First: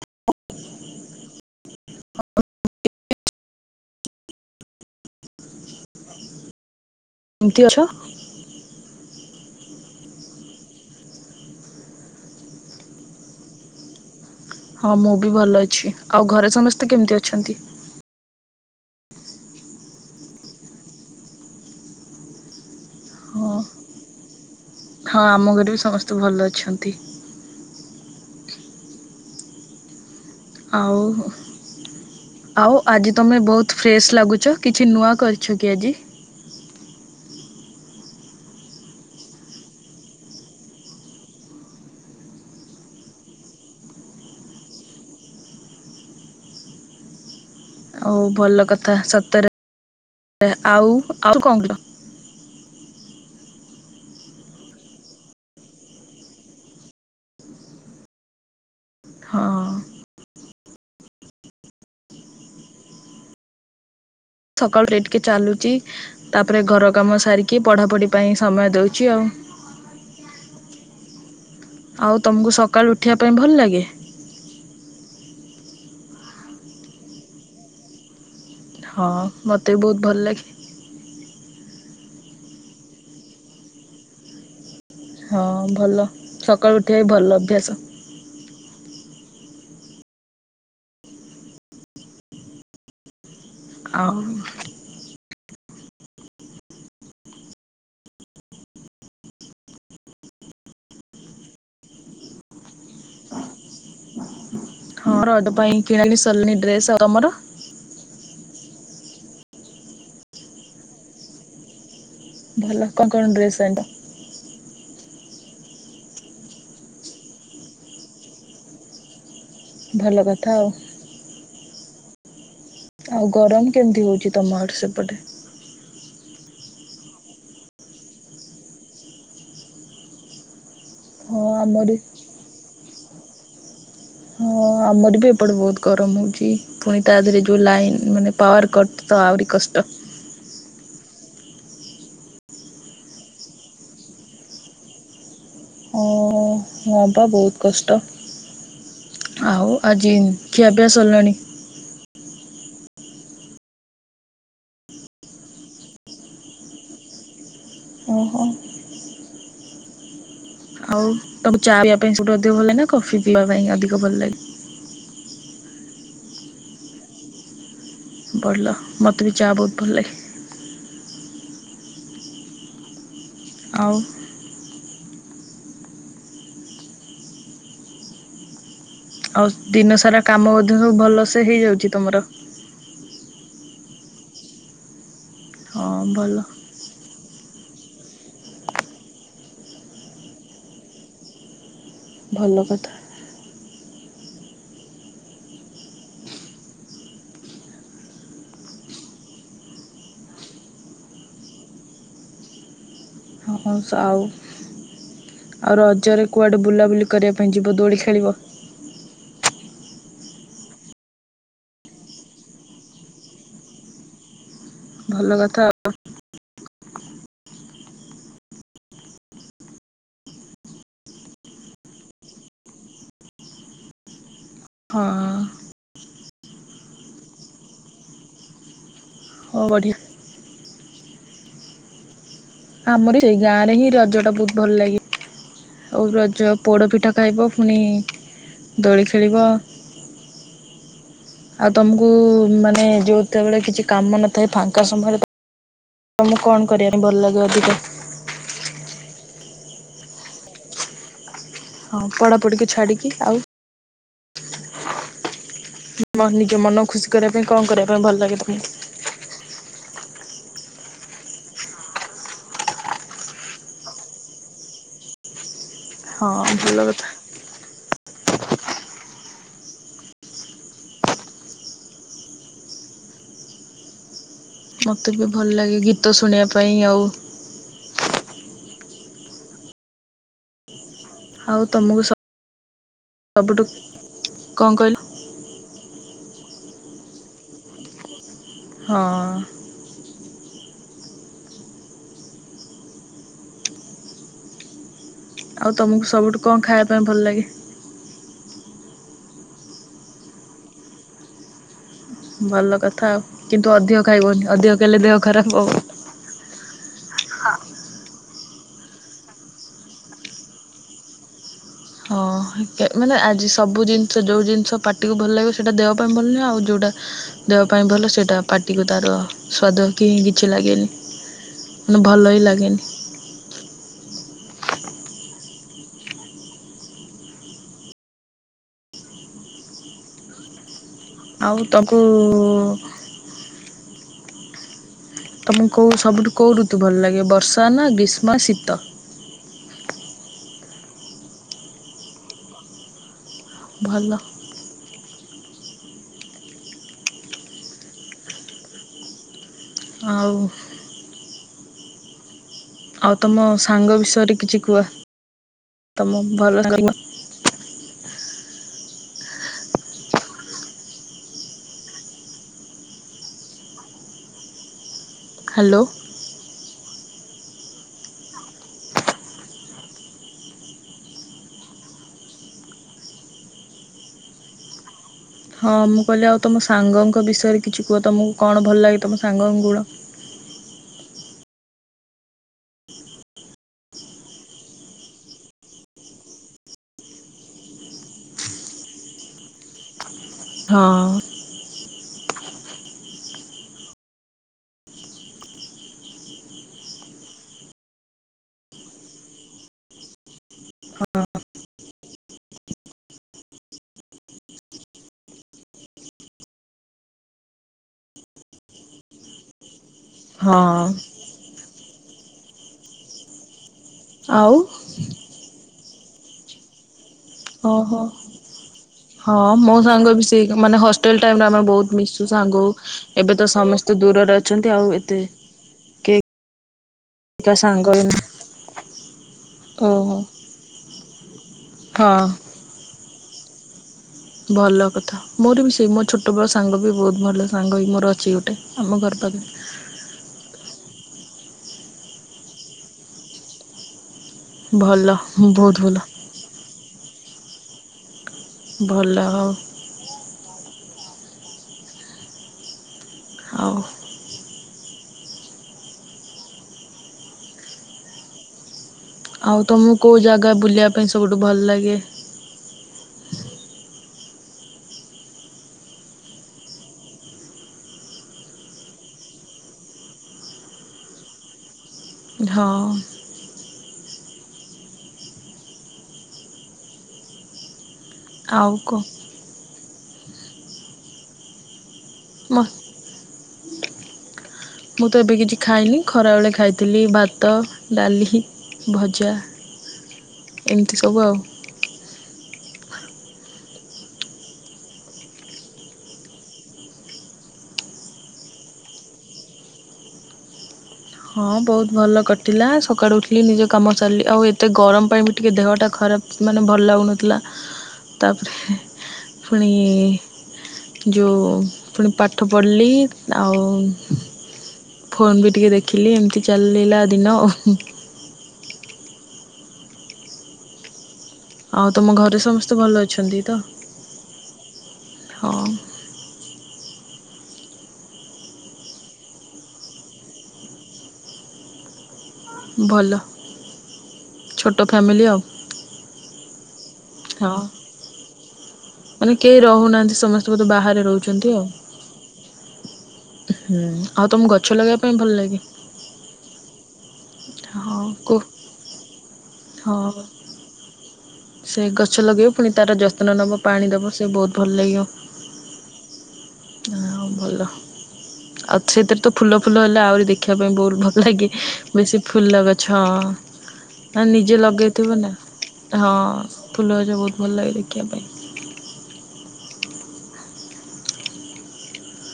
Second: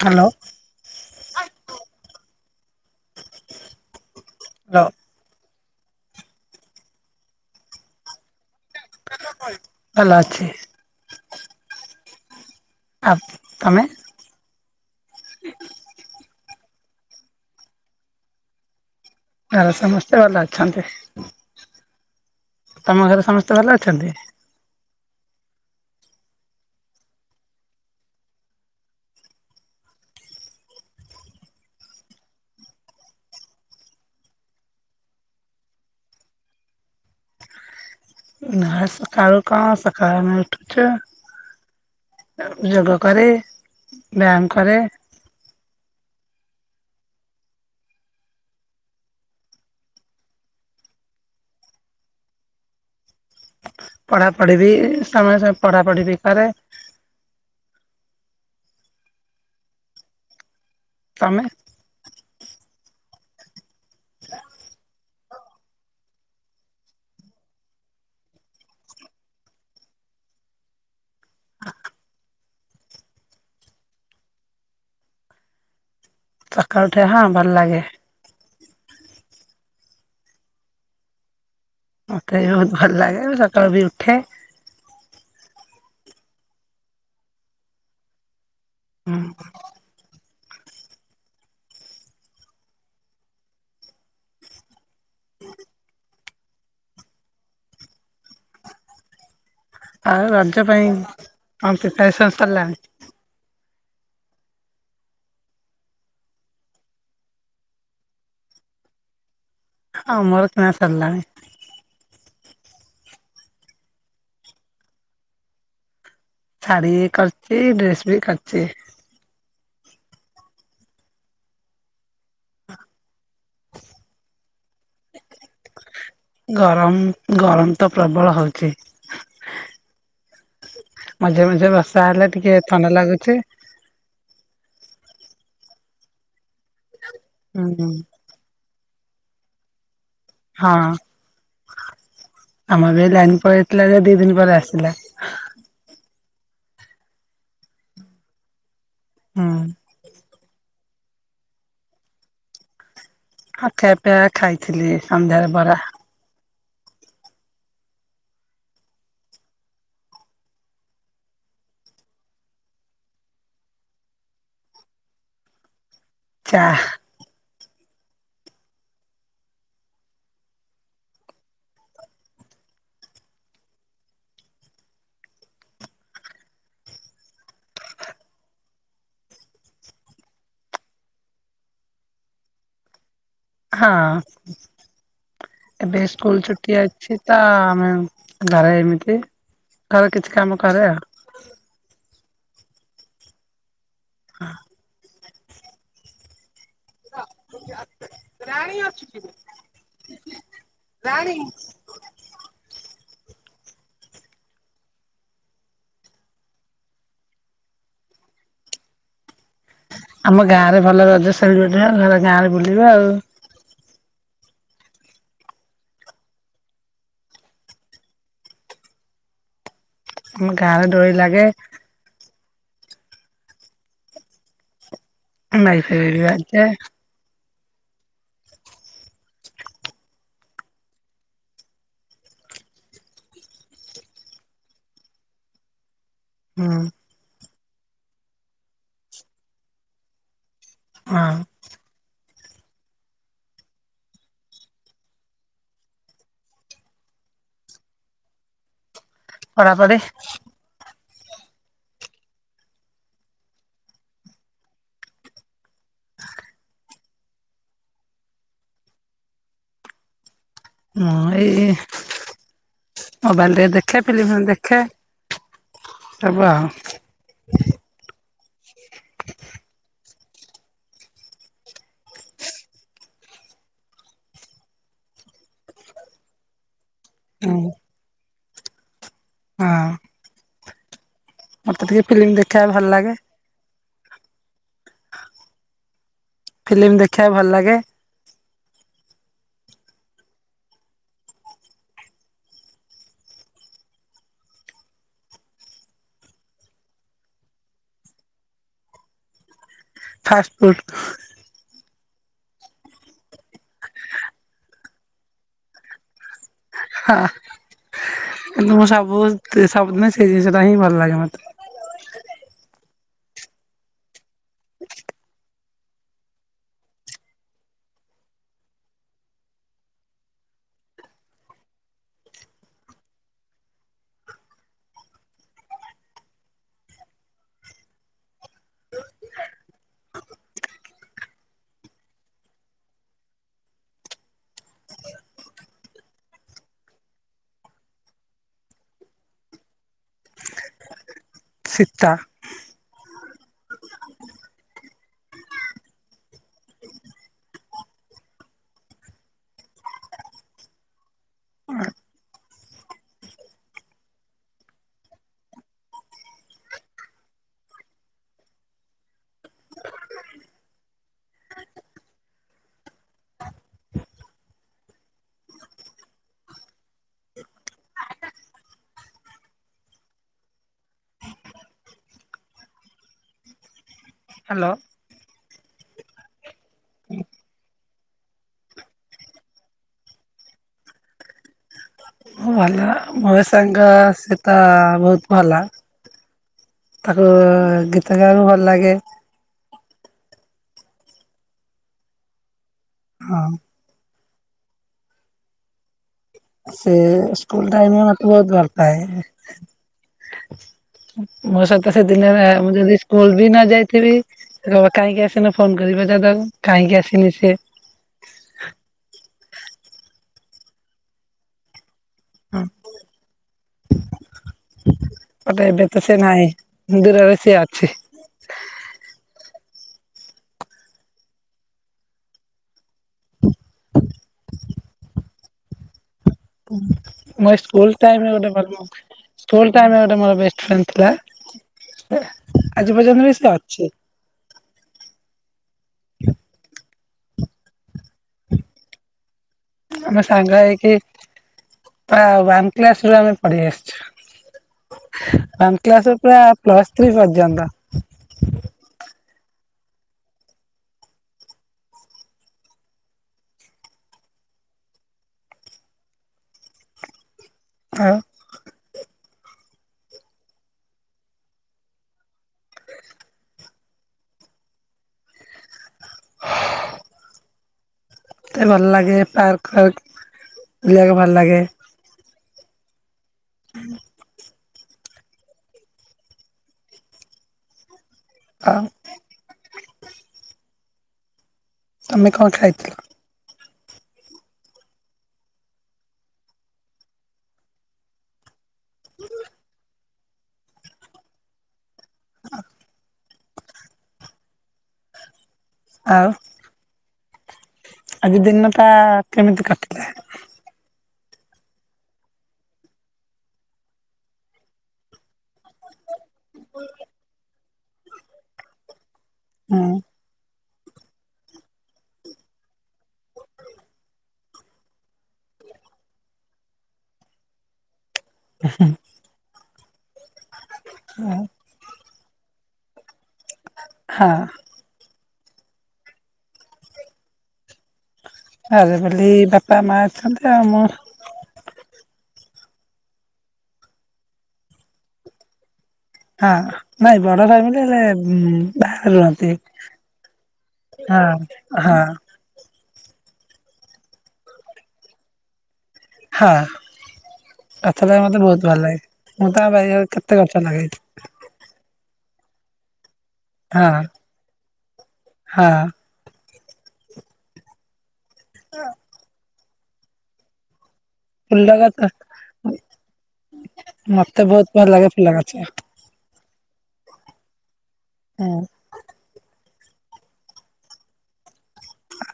Hello. Hello. କେମିତି ଅଛ? ଭଲ ଅଛି। ଆଉ ତମେ? ହଁ ମୁଁ ବି ଭଲ ଅଛି ଆଉ ଘରେ ସମସ୍ତେ କେମିତି ଅଛନ୍ତି? ଆଉ ସମସ୍ତେ ଭଲ ଅଛନ୍ତି। ତମ ଘରେ ସମସ୍ତେ ହଁ ଭଲ ଅଛନ୍ତି? ହଁ ଆମ ଘରେ ବି ସମସ୍ତେ ଭଲ ଅଛନ୍ତି। ଆଉ? ଆଉ ଆଜି ତୁମେ ବହୁତ ଫ୍ରେଶ ଲାଗୁଛ କିଛି ନୂଆ କରିଛ କି ଆଜି? ଆଉ କଣ ସକାଳୁ କଣ ସକାଳୁ ଉଠୁଛ? ହଁ ଯେ ଯୋଗ କରେ ବ୍ୟାୟାମ କରେ। ହଉ ଭଲ କଥା ସତରେ ଆଉ ଆଉ କଣ କଲ? ପଢାପଢି ବି ସମୟ ସମୟ ପଢାପଢି ବି କରେ। ହଁ। ତମେ ସକାଳୁ ରେ ଟିକେ ଚାଲୁଚି। ତାପରେ ଘର କାମ ସାରିକି ପଢ଼ାପଢ଼ି ପାଇଁ ସମୟ ଦେଉଛି ଆଉ। ଆଉ ତମକୁ ସକାଳୁ ଉଠିବା ପାଇଁ ଭଲ ଲାଗେ। ସକାଳେ ଉଠେ ହଁ ଭଲ ଲାଗେ। ହଁ ମୋତେ ବି ବହୁତ ଭଲ ଲାଗେ। ମୋତେ ବି ବହୁତ ଭଲ ଲାଗେ ମୁ ସକାଳୁ ବି ଉଠେ। ହଁ ଭଲ ସକାଳୁ ଉଠିବା ବି ଭଲ ଅଭ୍ୟାସ। ହୁଁ। ଆଉ ଆଉ ରଜ ପାଇଁ କଣ ପିପାରସନ ସରିଲାଣି। ହଁ ରଜ ପାଇଁ କିଣାବି ସରିଲାଣି ଡ୍ରସ ତମର। ଆମର କିଣା ସରଲାଣି। ଭଲ କଁ କଣ ଡ୍ରେସ ଆଣିଲ। ଶାଢ଼ୀ କରଚି ଡ୍ରେସ ବି କରିଚି। ଭଲ କଥା ଆଉ। ଆଉ ଗରମ କେମତି ହଉଚି ତମ ଆଡେ ସେପଟେ। ଗରମ ଗରମ ତ ପ୍ରବଳ ହଉଚି। ହଁ ମଝିରେ ମଝିରେ ଆମରି ବର୍ଷା ହେଲେ ଟିକେ ଥଣ୍ଡା ଲାଗୁଛି। ହଁ ଆମର ବି ଏପଟେ ବହୁତ ଗରମ ହଉଛି ଫୁଣି ତା ଦେହେରେ ଯୋଉ ହୁଁ। ଲାଇନ ଉଁ ମାନେ ପାୱାର କଟ୍ ତ ଆଉରି କଷ୍ଟ। ହଁ ଆମର ବି ଲାଇନ ପଳେଇଥିଲା ଯେ ଦି ଦିନି ପରେ ଆସିଲା। ଓହୋ। ହଁ ପା ବୋହୁତ କଷ୍ଟ ହୁଁ ଆଉ ଆଜି ଉଁ ଖିଆପିଆ ସରଲାଣି। ହଁ କ୍ଷାପିଆ ଖାଇଥିଲି ସନ୍ଧ୍ୟାରେ ବରା ଓହୋ। ଆଉ ତବୁ ଚା ପିଇଆ ପାଇଁ ସବୁଠୁ ଅଧିକ ଭଲ ଲାଗେ ନା କଫି ପିଇବା ପାଇଁ ଅଧିକ ଭଲ ଲାଗେ। ଚା ହା। ଭଲ ମତେ ବି ଚା ବୋହୁତ ଭଲ ଲାଗେ। ଆଉ ଆଉ ଦିନ ସାରା କାମ ମଧ୍ୟ ସବୁ ଭଲସେ ହେଇଯାଉଛି ତମର। ହଁ ହଁ ଏବେ ଭଲ ସ୍କୁଲ ଛୁଟି ଅଛି। ତ ଅ ଆମେ ଘରେ ଏମିତି ଘରେ କିଛି କାମ କରେ ଆଉ। ଭଲ କଥା। ହଁ। ରାଣୀ ଅଛୁ କିବେ ରାଣୀ। ହଁ ସ ଆଉ ଆଉ ରଜରେ କୁଆଡ଼େ ବୁଲାବୁଲି କରିଆ ପାଇଁ ଯିବ ଦୋଳି ଖେଳିବ? ଆମ ଗାଁ ରେ ଭଲ ରଜ ସେଲିବ୍ରେଟ ନା ଘର ଗାଁ ରେ ବୁଲିବେ ଆଉ। ଭଲ କଥା। ଆଉ ଆମ ଗାଁରେ ଡୋରି ଲାଗେ। ହଁ। ଆଁ ମାଇକ ଫାଇକ ବି ବାଜେ। ହଁ ବଢ଼ିଆ। ଆମରବି ସେଇ ଗାଁ ରେ ହିଁ ରଜ ଟା ବହୁତ ଭଲ ଲାଗେ। ଆଉ ରଜ ହୁଁ। ପୋଡପିଠା କାଇବ ଫୁନି ଦୋଳି ଖେଳିବ। ହଁ ଆଉ ତମୁକୁ ମାନେ ଯେଉତ ବେଳେ କିଛି କାମ ନଥାଏ ଫାଙ୍କା ସମୟରେ ତମୁକୁ କଣ କରିଆ ପାଇଁ ଭଲ ଲାଗେ ଅଧିକ? ପଢ଼ାପଢ଼ି ହଁ ପଡ଼ାପଡ଼ି କି ଛାଡ଼ିକି ଆଉ ନି ମ ନିଜ ମନ ଖୁସି କରିଆ ପାଇଁ କଣ କରିଆ ପାଇଁ ଭଲ ଲାଗେ ତମୁକୁ? ମୁଁ ଏଇ ମୋବାଇଲ ଟିକେ ଦେଖେ ଫିଲିମି ଦେଖେ। ହଁ ସବୁ ଆଉ। ଭଲ କଥା। ମୋତେ ବି ଭଲ ଲାଗେ ଗୀତ ଶୁଣିଆ ପାଇଁ ଆଉ ହଁ ହଁ ଆଉ ମତେ ତମକୁ ଟିକେ ଫିଲିମ ଦେଖିଆ ଭଲ ଲାଗେ। ସବୁଠୁ କଁ କଇଲୁ? ଫିଲ୍ମ ଦେଖିବାକୁ ଭଲ ଲାଗେ। ହଁ ଅଁ ଆଉ ତମୁକୁ ସବୁଠୁ କଁ ଖାଇଆ ପାଇଁ ଭଲ ଲାଗେ? ଫାଷ୍ଟ ଫୁଡ୍ ଭଲ କଥା କିନ୍ତୁ ଅଧିକ ଖାଇବନି ଅଧିକ ଖାଇଲେ ଦେହ ଖରାପ ହବ। ହ କିନ୍ତୁ ମୁଁ ସବୁ ସବୁଦିନେ ସେଇ ଜିନିଷଟା ହିଁ ଭଲ ଲାଗେ ମତେ। ହଁ ମାନେ ଆଜି ସବୁ ଜିନିଷ ଯୋଉ ଜିନିଷ ପାଟିକୁ ଭଲ ଲାଗିବ ସେଇଟା ଦେହ ପାଇଁ ଭଲ ନୁହେଁ, ଆଉ ଯୋଉଟା ଦେହ ପାଇଁ ଭଲ ସେଇଟା ପାଟିକୁ ତାର ସ୍ଵାଦ କି କିଛି ଲାଗେନି। ମାନେ ଭଲ ହିଁ ଲାଗେନି। ଆଉ ତପୁ ତମକୁ କୋଉ ସବୁଠୁ କୋଉ ଋତୁ ଭଲ ଲାଗେ ବର୍ଷା ନା ଗ୍ରୀଷ୍ମ, ଶୀତ? ଶୀତ ଭଲ ଆଉ ଆଉ ତମ ସାଙ୍ଗ ବିଷୟରେ କିଛି କୁହ। ତମ ଭଲ [unintelligible] ହ୍ୟାଲୋ ହ୍ୟାଲୋ ହଁ ମୁଁ କହିଲି ଆଉ ତମ ସାଙ୍ଗଙ୍କ ବିଷୟରେ କିଛି କୁହ। ତମକୁ କଣ ଭଲ ଲାଗେ ତମ ସାଙ୍ଗଙ୍କ ଗୁଣ? ଭଲ ମ ସାଙ୍ଗ ସେତ ବହୁତ ଭଲ। ତାକୁ ଗୀତ ଗାଇବାକୁ ଭଲ ଲାଗେ। ହଁ ହଁ ସେ ସ୍କୁଲ ଟାଇମ ମତେ ବହୁତ ଭଲପାଏ। ହା ମୋ ସହିତ ସେ ଦିନେ ମୁଁ ଯଦି ସ୍କୁଲ ବି ନ ଯାଇଥିବି କହିଁକି ଆସିନୁ ଫୋନ କରିବେ ଦାଦା କାହିଁକି ଆସିନି ସେ ହଁ ହଁ ଆଉ ବଟ ଏବେ ତ ସିଏ ନାହିଁ। ଦୂରରେ ସିଏ ଅଛି ଓହୋ। ହଁ ମୋ ସାଙ୍ଗ ବି ସେ ମାନେ ହଷ୍ଟେଲ ଟାଇମରେ ଆମେ ବହୁତ ମିଶୁ ସାଙ୍ଗ ହୋଉ। ଏବେ ତ ସମସ୍ତେ ଦୂରରେ ଅଛନ୍ତି ଆଉ ଏତେ କେହି କା ମୁଇ ସାଙ୍ଗ ସ୍କୁଲ ହେଇନା ଟାଇମ୍ ରେ ଗୋଟେ [unintelligible] ସ୍କୁଲ୍ ଟାଇମ୍‌ରେ ଓହୋ ଗୋଟେ ମୋର ବେଷ୍ଟ ଫ୍ରେଣ୍ଡ ଥିଲା ହଁ ଆଜି ପର୍ଯ୍ୟନ୍ତ ବି ସେ ଅଛି। ଭଲ କଥା ମୋର ବି ସେଇ ମୋ ଛୋଟବେଳ ସାଙ୍ଗ ବି ବହୁତ ଭଲ ସାଙ୍ଗ ହୋଇ ମୋର ଅଛି ଗୋଟେ। ଆମ ଘର ପାଖେ। ଆମେ ସାଙ୍ଗ ହେଇକି ପ୍ରାୟ ୱାନ୍ କ୍ଲାସ୍ ରୁ ଆମେ ପଢ଼ି ଆସିଛୁ। ଭଲ ବହୁତ ୱାନ୍ ଭଲ କ୍ଲାସ୍ ରୁ ପୁରା ପ୍ଲସ ଥ୍ରୀ ପର୍ଯ୍ୟନ୍ତ। ଭଲ ଆଉ। ହଉ। ଆଉ ଆଉ ତମକୁ କଉ ଜାଗା ବୁଲିବା ପାଇଁ ସବୁଠୁ ଭଲ ଲାଗେ? [inaudible] ମତେ ଭଲ ଲାଗେ ପାର୍କ ଫାର୍କ ବୁଲିବାକୁ ଭଲ ଲାଗେ। ହଁ। ହୁଁ। ଆଉ କ ତମେ କଁ ମ ଖାଇଥିଲ? ମୁଁ ତ ଏବେ କିଛି ଖାଇନି ଖରାବେଳେ ଖାଇଥିଲି ଭାତ ଡାଲି ଭଜା ଏମିତି ସବୁ ଆଉ। ହ। ଆଉ। ଆଜି ଦିନ ଟା କେମିତି କଟିଲା? ହଁ ବହୁତ ଭଲ କଟିଲା ସକାଳୁ ଉଠିଲି ନିଜ କାମ ସାରିଲିି ଆଉ ଏତେ ଗରମ ପାଇଁ ଟିକେ ଦେହଟା ଖରାପ ମାନେ ଭଲ ଲାଗୁନଥିଲା। ତାପରେ ହେ ପୁଣି ହୁଁ ଯୋଉ ପୁଣି ପାଠ ପଢ଼ିଲି ଆଉ ଫୋନ୍ ବି ଟିକେ ଦେଖିଲି ଏମିତି ଚାଲିଲା ଦିନ। [unintelligible] ହଁ। ଆଉ ତମ ଘରେ ସମସ୍ତେ ଭଲ ଅଛନ୍ତି ତ ହଁ ହଁ। ଘରେ ଖାଲି ବାପା ମା ଅଛନ୍ତି ଆଉ ମୁଁ। ଭଲ ଛୋଟ ଫ୍ୟାମିଲି ଆଉ। ହଁ, ନାଇଁ ବଡ଼ ହଁ ଫ୍ୟାମିଲି ହେଲେ ବାହାରେ ମାନେ ରୁହନ୍ତି କେହି ରହୁନାହାନ୍ତି ସମସ୍ତେ ବୋଧେ ବାହାରେ ରହୁଛନ୍ତି ଆଉ। ହଁ ହଁ। ହୁଁ ଆଉ ତମକୁ ଗଛ ଲଗେଇବା ପାଇଁ ଭଲ ଲାଗେ? ହଁ ହଁ ଗଛ ଲଗେଇବା ପାଇଁ କୁ ମତେ ବହୁତ ଭଲ ଲାଗେ ମୁଁ ତ ଆମ ହଁ ବାରିରେ କେତେ ଗଛ ଲାଗେଇଚି। ସେ ଗଛ ଲଗେଇବ ପୁଣି ତାର ଯତ୍ନ ନବ ପାଣି ହଁ ଦବ ସେ ବହୁତ ଭଲ ଲାଗିବ। ହଁ। ହଁ ଭଲ ଆଉ ସେଇତିରେ ତ ଫୁଲ ଫୁଲ ହେଲେ ଆହୁରି ଦେଖିବା ପାଇଁ ବହୁତ ଭଲ ଲାଗେ ଫୁଲ ଗଛ ବେଶୀ ଫୁଲ ଗଛ ମାନେ ମତେ ନିଜେ ବହୁତ ଭଲ ଲାଗେ ଲଗେଇଥିବୁ ଫୁଲ ନା। ଗଛ। ହଁ ଫୁଲଗଛ ବହୁତ ଭଲ ଲାଗେ ଦେଖିବା ପାଇଁ। ହଁ।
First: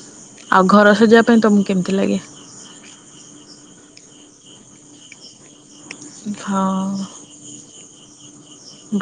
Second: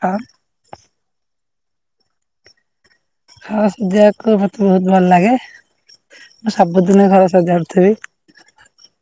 ଆ ଆଉ ଘର ସଜେଇବା ପାଇଁ ତମକୁ କେମିତି ଲାଗେ? ହଁ ସଯେଇବାକୁ ମତେ ବହୁତ ଭଲ ଲାଗେ। ମୁଁ ହଁ ସବୁଦିନ ଘର ସଜାଡୁଥିବି।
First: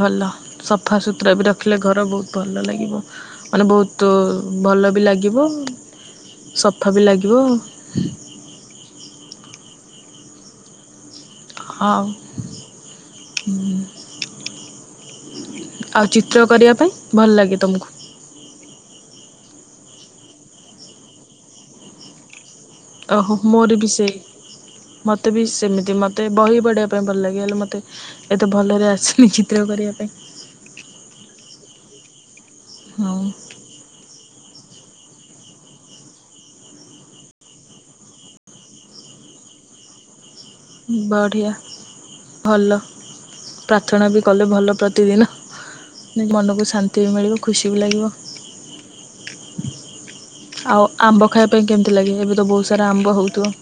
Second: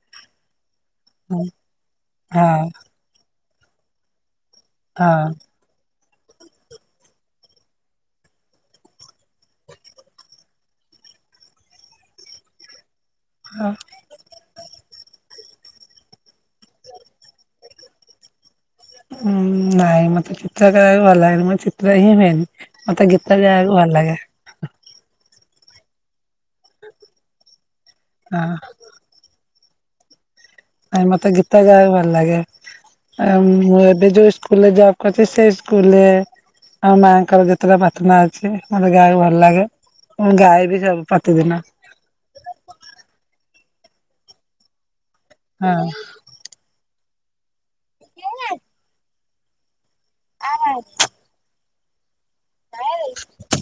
ଭଲ। ସଫା ସୁୁତୁରା ହଁ ବି ରଖିଲେ ଘର ବହୁତ ଭଲ ହଁ ଲାଗିବ ମାନେ ବହୁତ ଭଲ ବି ଲାଗିବ ସଫା ବି ଲାଗିବ। ଆଉ ହଁ ହୁଁ। ଆଉ ଚିତ୍ର କରିବା ପାଇଁ ଭଲ ଲାଗେ ତମକୁ? ହୁଁ ନାଇଁ ମତେ ଚିତ୍ର କରିବାକୁ ଭଲ ଲାଗେନି ମୋର ଚିତ୍ର ହିଁ ହୁଏନି। ମତେ ଗୀତ ଗାଇବାକୁ ଭଲ ଲାଗେ। ମତେ ବି ସେମିତି ମତେ ବହି ପଢେଇିବା ପାଇଁ ଭଲ ଲାଗେ ହେଲେ ମତେ ଏତେ ହଁ ଭଲରେ ଆସେନି ଚିତ୍ର କରିବା ପାଇଁ ନାଇଁ ମତେ ଗୀତ ଗାଇବାକୁ ଭଲ ଲାଗେ ହଁ ଆଉ ମୁଁ ଏବେ ଯୋଉ ସ୍କୁ ହେଲେ ଜବ୍ କରୁଚି ସେ ସ୍କୁଲରେ ଆମ ମାଆଙ୍କର ଯେତେଟା ପ୍ରାର୍ଥନା ଅଛି ମୋତେ ଗାଇବାକୁ ଭଲ ଲାଗେ ମୁ ଗାଏ ବି ସବୁ ବଢ଼ିଆ ପ୍ରତିଦିନ ଭଲ ପ୍ରାର୍ଥନା ବି କଲେ ଭଲ ପ୍ରତିଦିନ ହଁ। ମନକୁ ଶାନ୍ତି ମିଳିବ ଖୁସି ବି ଲାଗିବ। ଆଉ ଆମ୍ବ ଖାଇବା ପାଇଁ କେମିତି ଲାଗେ ଏବେ ତ ବହୁତ ସାରା ଆମ୍ବ ହେଉଥିବ।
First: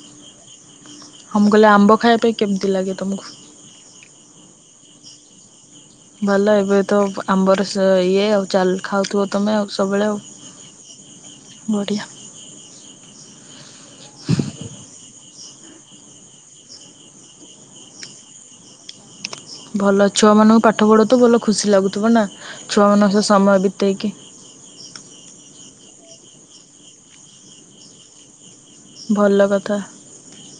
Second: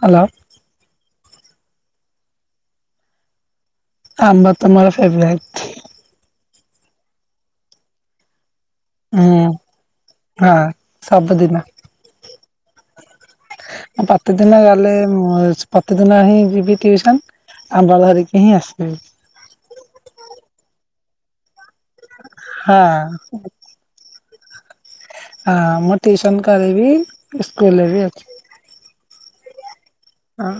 ହ୍ୟାଲୋ। ହଁ ମୁଁ କହିଲା ଆମ୍ବ ଖାଇବା ପାଇଁ କେମିତି ଲାଗେ ତମକୁ? ଆମ୍ବା ତ ମୋର ଫେବରାଇଟ୍। ଭଲ ଏବେ ତ ଆମ୍ବର ଇଏ ଆଉ ଚାଲ ଖାଉଥିବ ହୁଁ ତୁମେ ଆଉ ସବୁବେଳେ ହଁ ସବୁଦିନ ବଢ଼ିଆ। ପ୍ରତିଦିନ ଗଲେ ପ୍ରତିଦିନ ହିଁ ଯିବି ଟ୍ୟୁସନ୍। ଆମ୍ବ ଧରିକି ହିଁ ଆସିବି। ଭଲ ଛୁଆମାନଙ୍କୁ ପାଠ ପଢଉଥିବୁ ତୁ ଭଲ ଖୁସି ଲାଗୁଥିବ ନା ହଁ ଛୁଆମାନାଙ୍କ ସହ ସମୟ ବିତେଇକି ହଁ ମୁଁ ଟିଉସନ୍ କରିବି ସ୍କୁଲରେ ବି ଅଛି। ଭଲ କଥା। ହଁ।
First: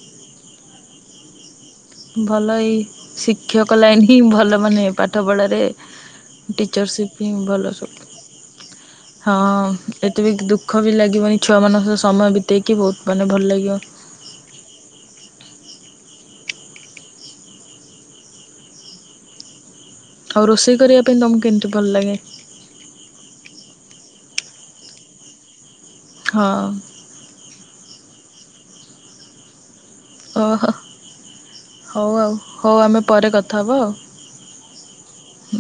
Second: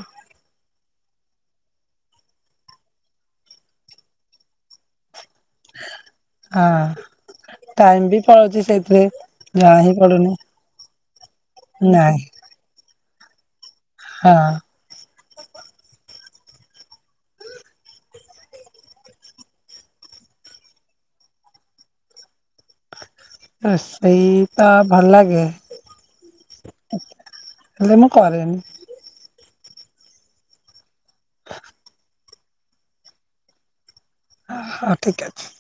ଭଲ ଏଇ ଶିକ୍ଷକ ଲାଆଇନ ହିଁ ଭଲ ମାନେ ପାଠ ପଢ଼ାରେ। ହଁ ଟିଚରସିପ ହି ଭଲ ଟାଇମ ସବ ବି ପଳଉଛି ସେଇଥିରେ ହଁ ଜଣା ହିଁ ଏତେ ପଡୁନି ବି ଦୁ ଦୁଖ ବି ଲାଗିବନି ଛୁଆମାନଙ୍କ ସହତ ନାଇଁ ସମୟ ବିତେଇକି ବହୁତ ମାନେ ଭଲ ଲାଗିବ। ହଁ। ଆଉ ରୋଷେଇ କରିବା ପାଇଁ ତମକୁ କେମିତି ଭଲ ଲାଗେ? ରୋଷେଇ ତ ଭଲ ଲାଗେ। ହଁ। ହେଲେ ମୁଁ କରେନି। ଓହୋ ହଉ ଆଉ ହଉ ଆମେ ପରେ କଥା ହେବ ଆଉ। ହ ଠିକ୍ ଅଛି।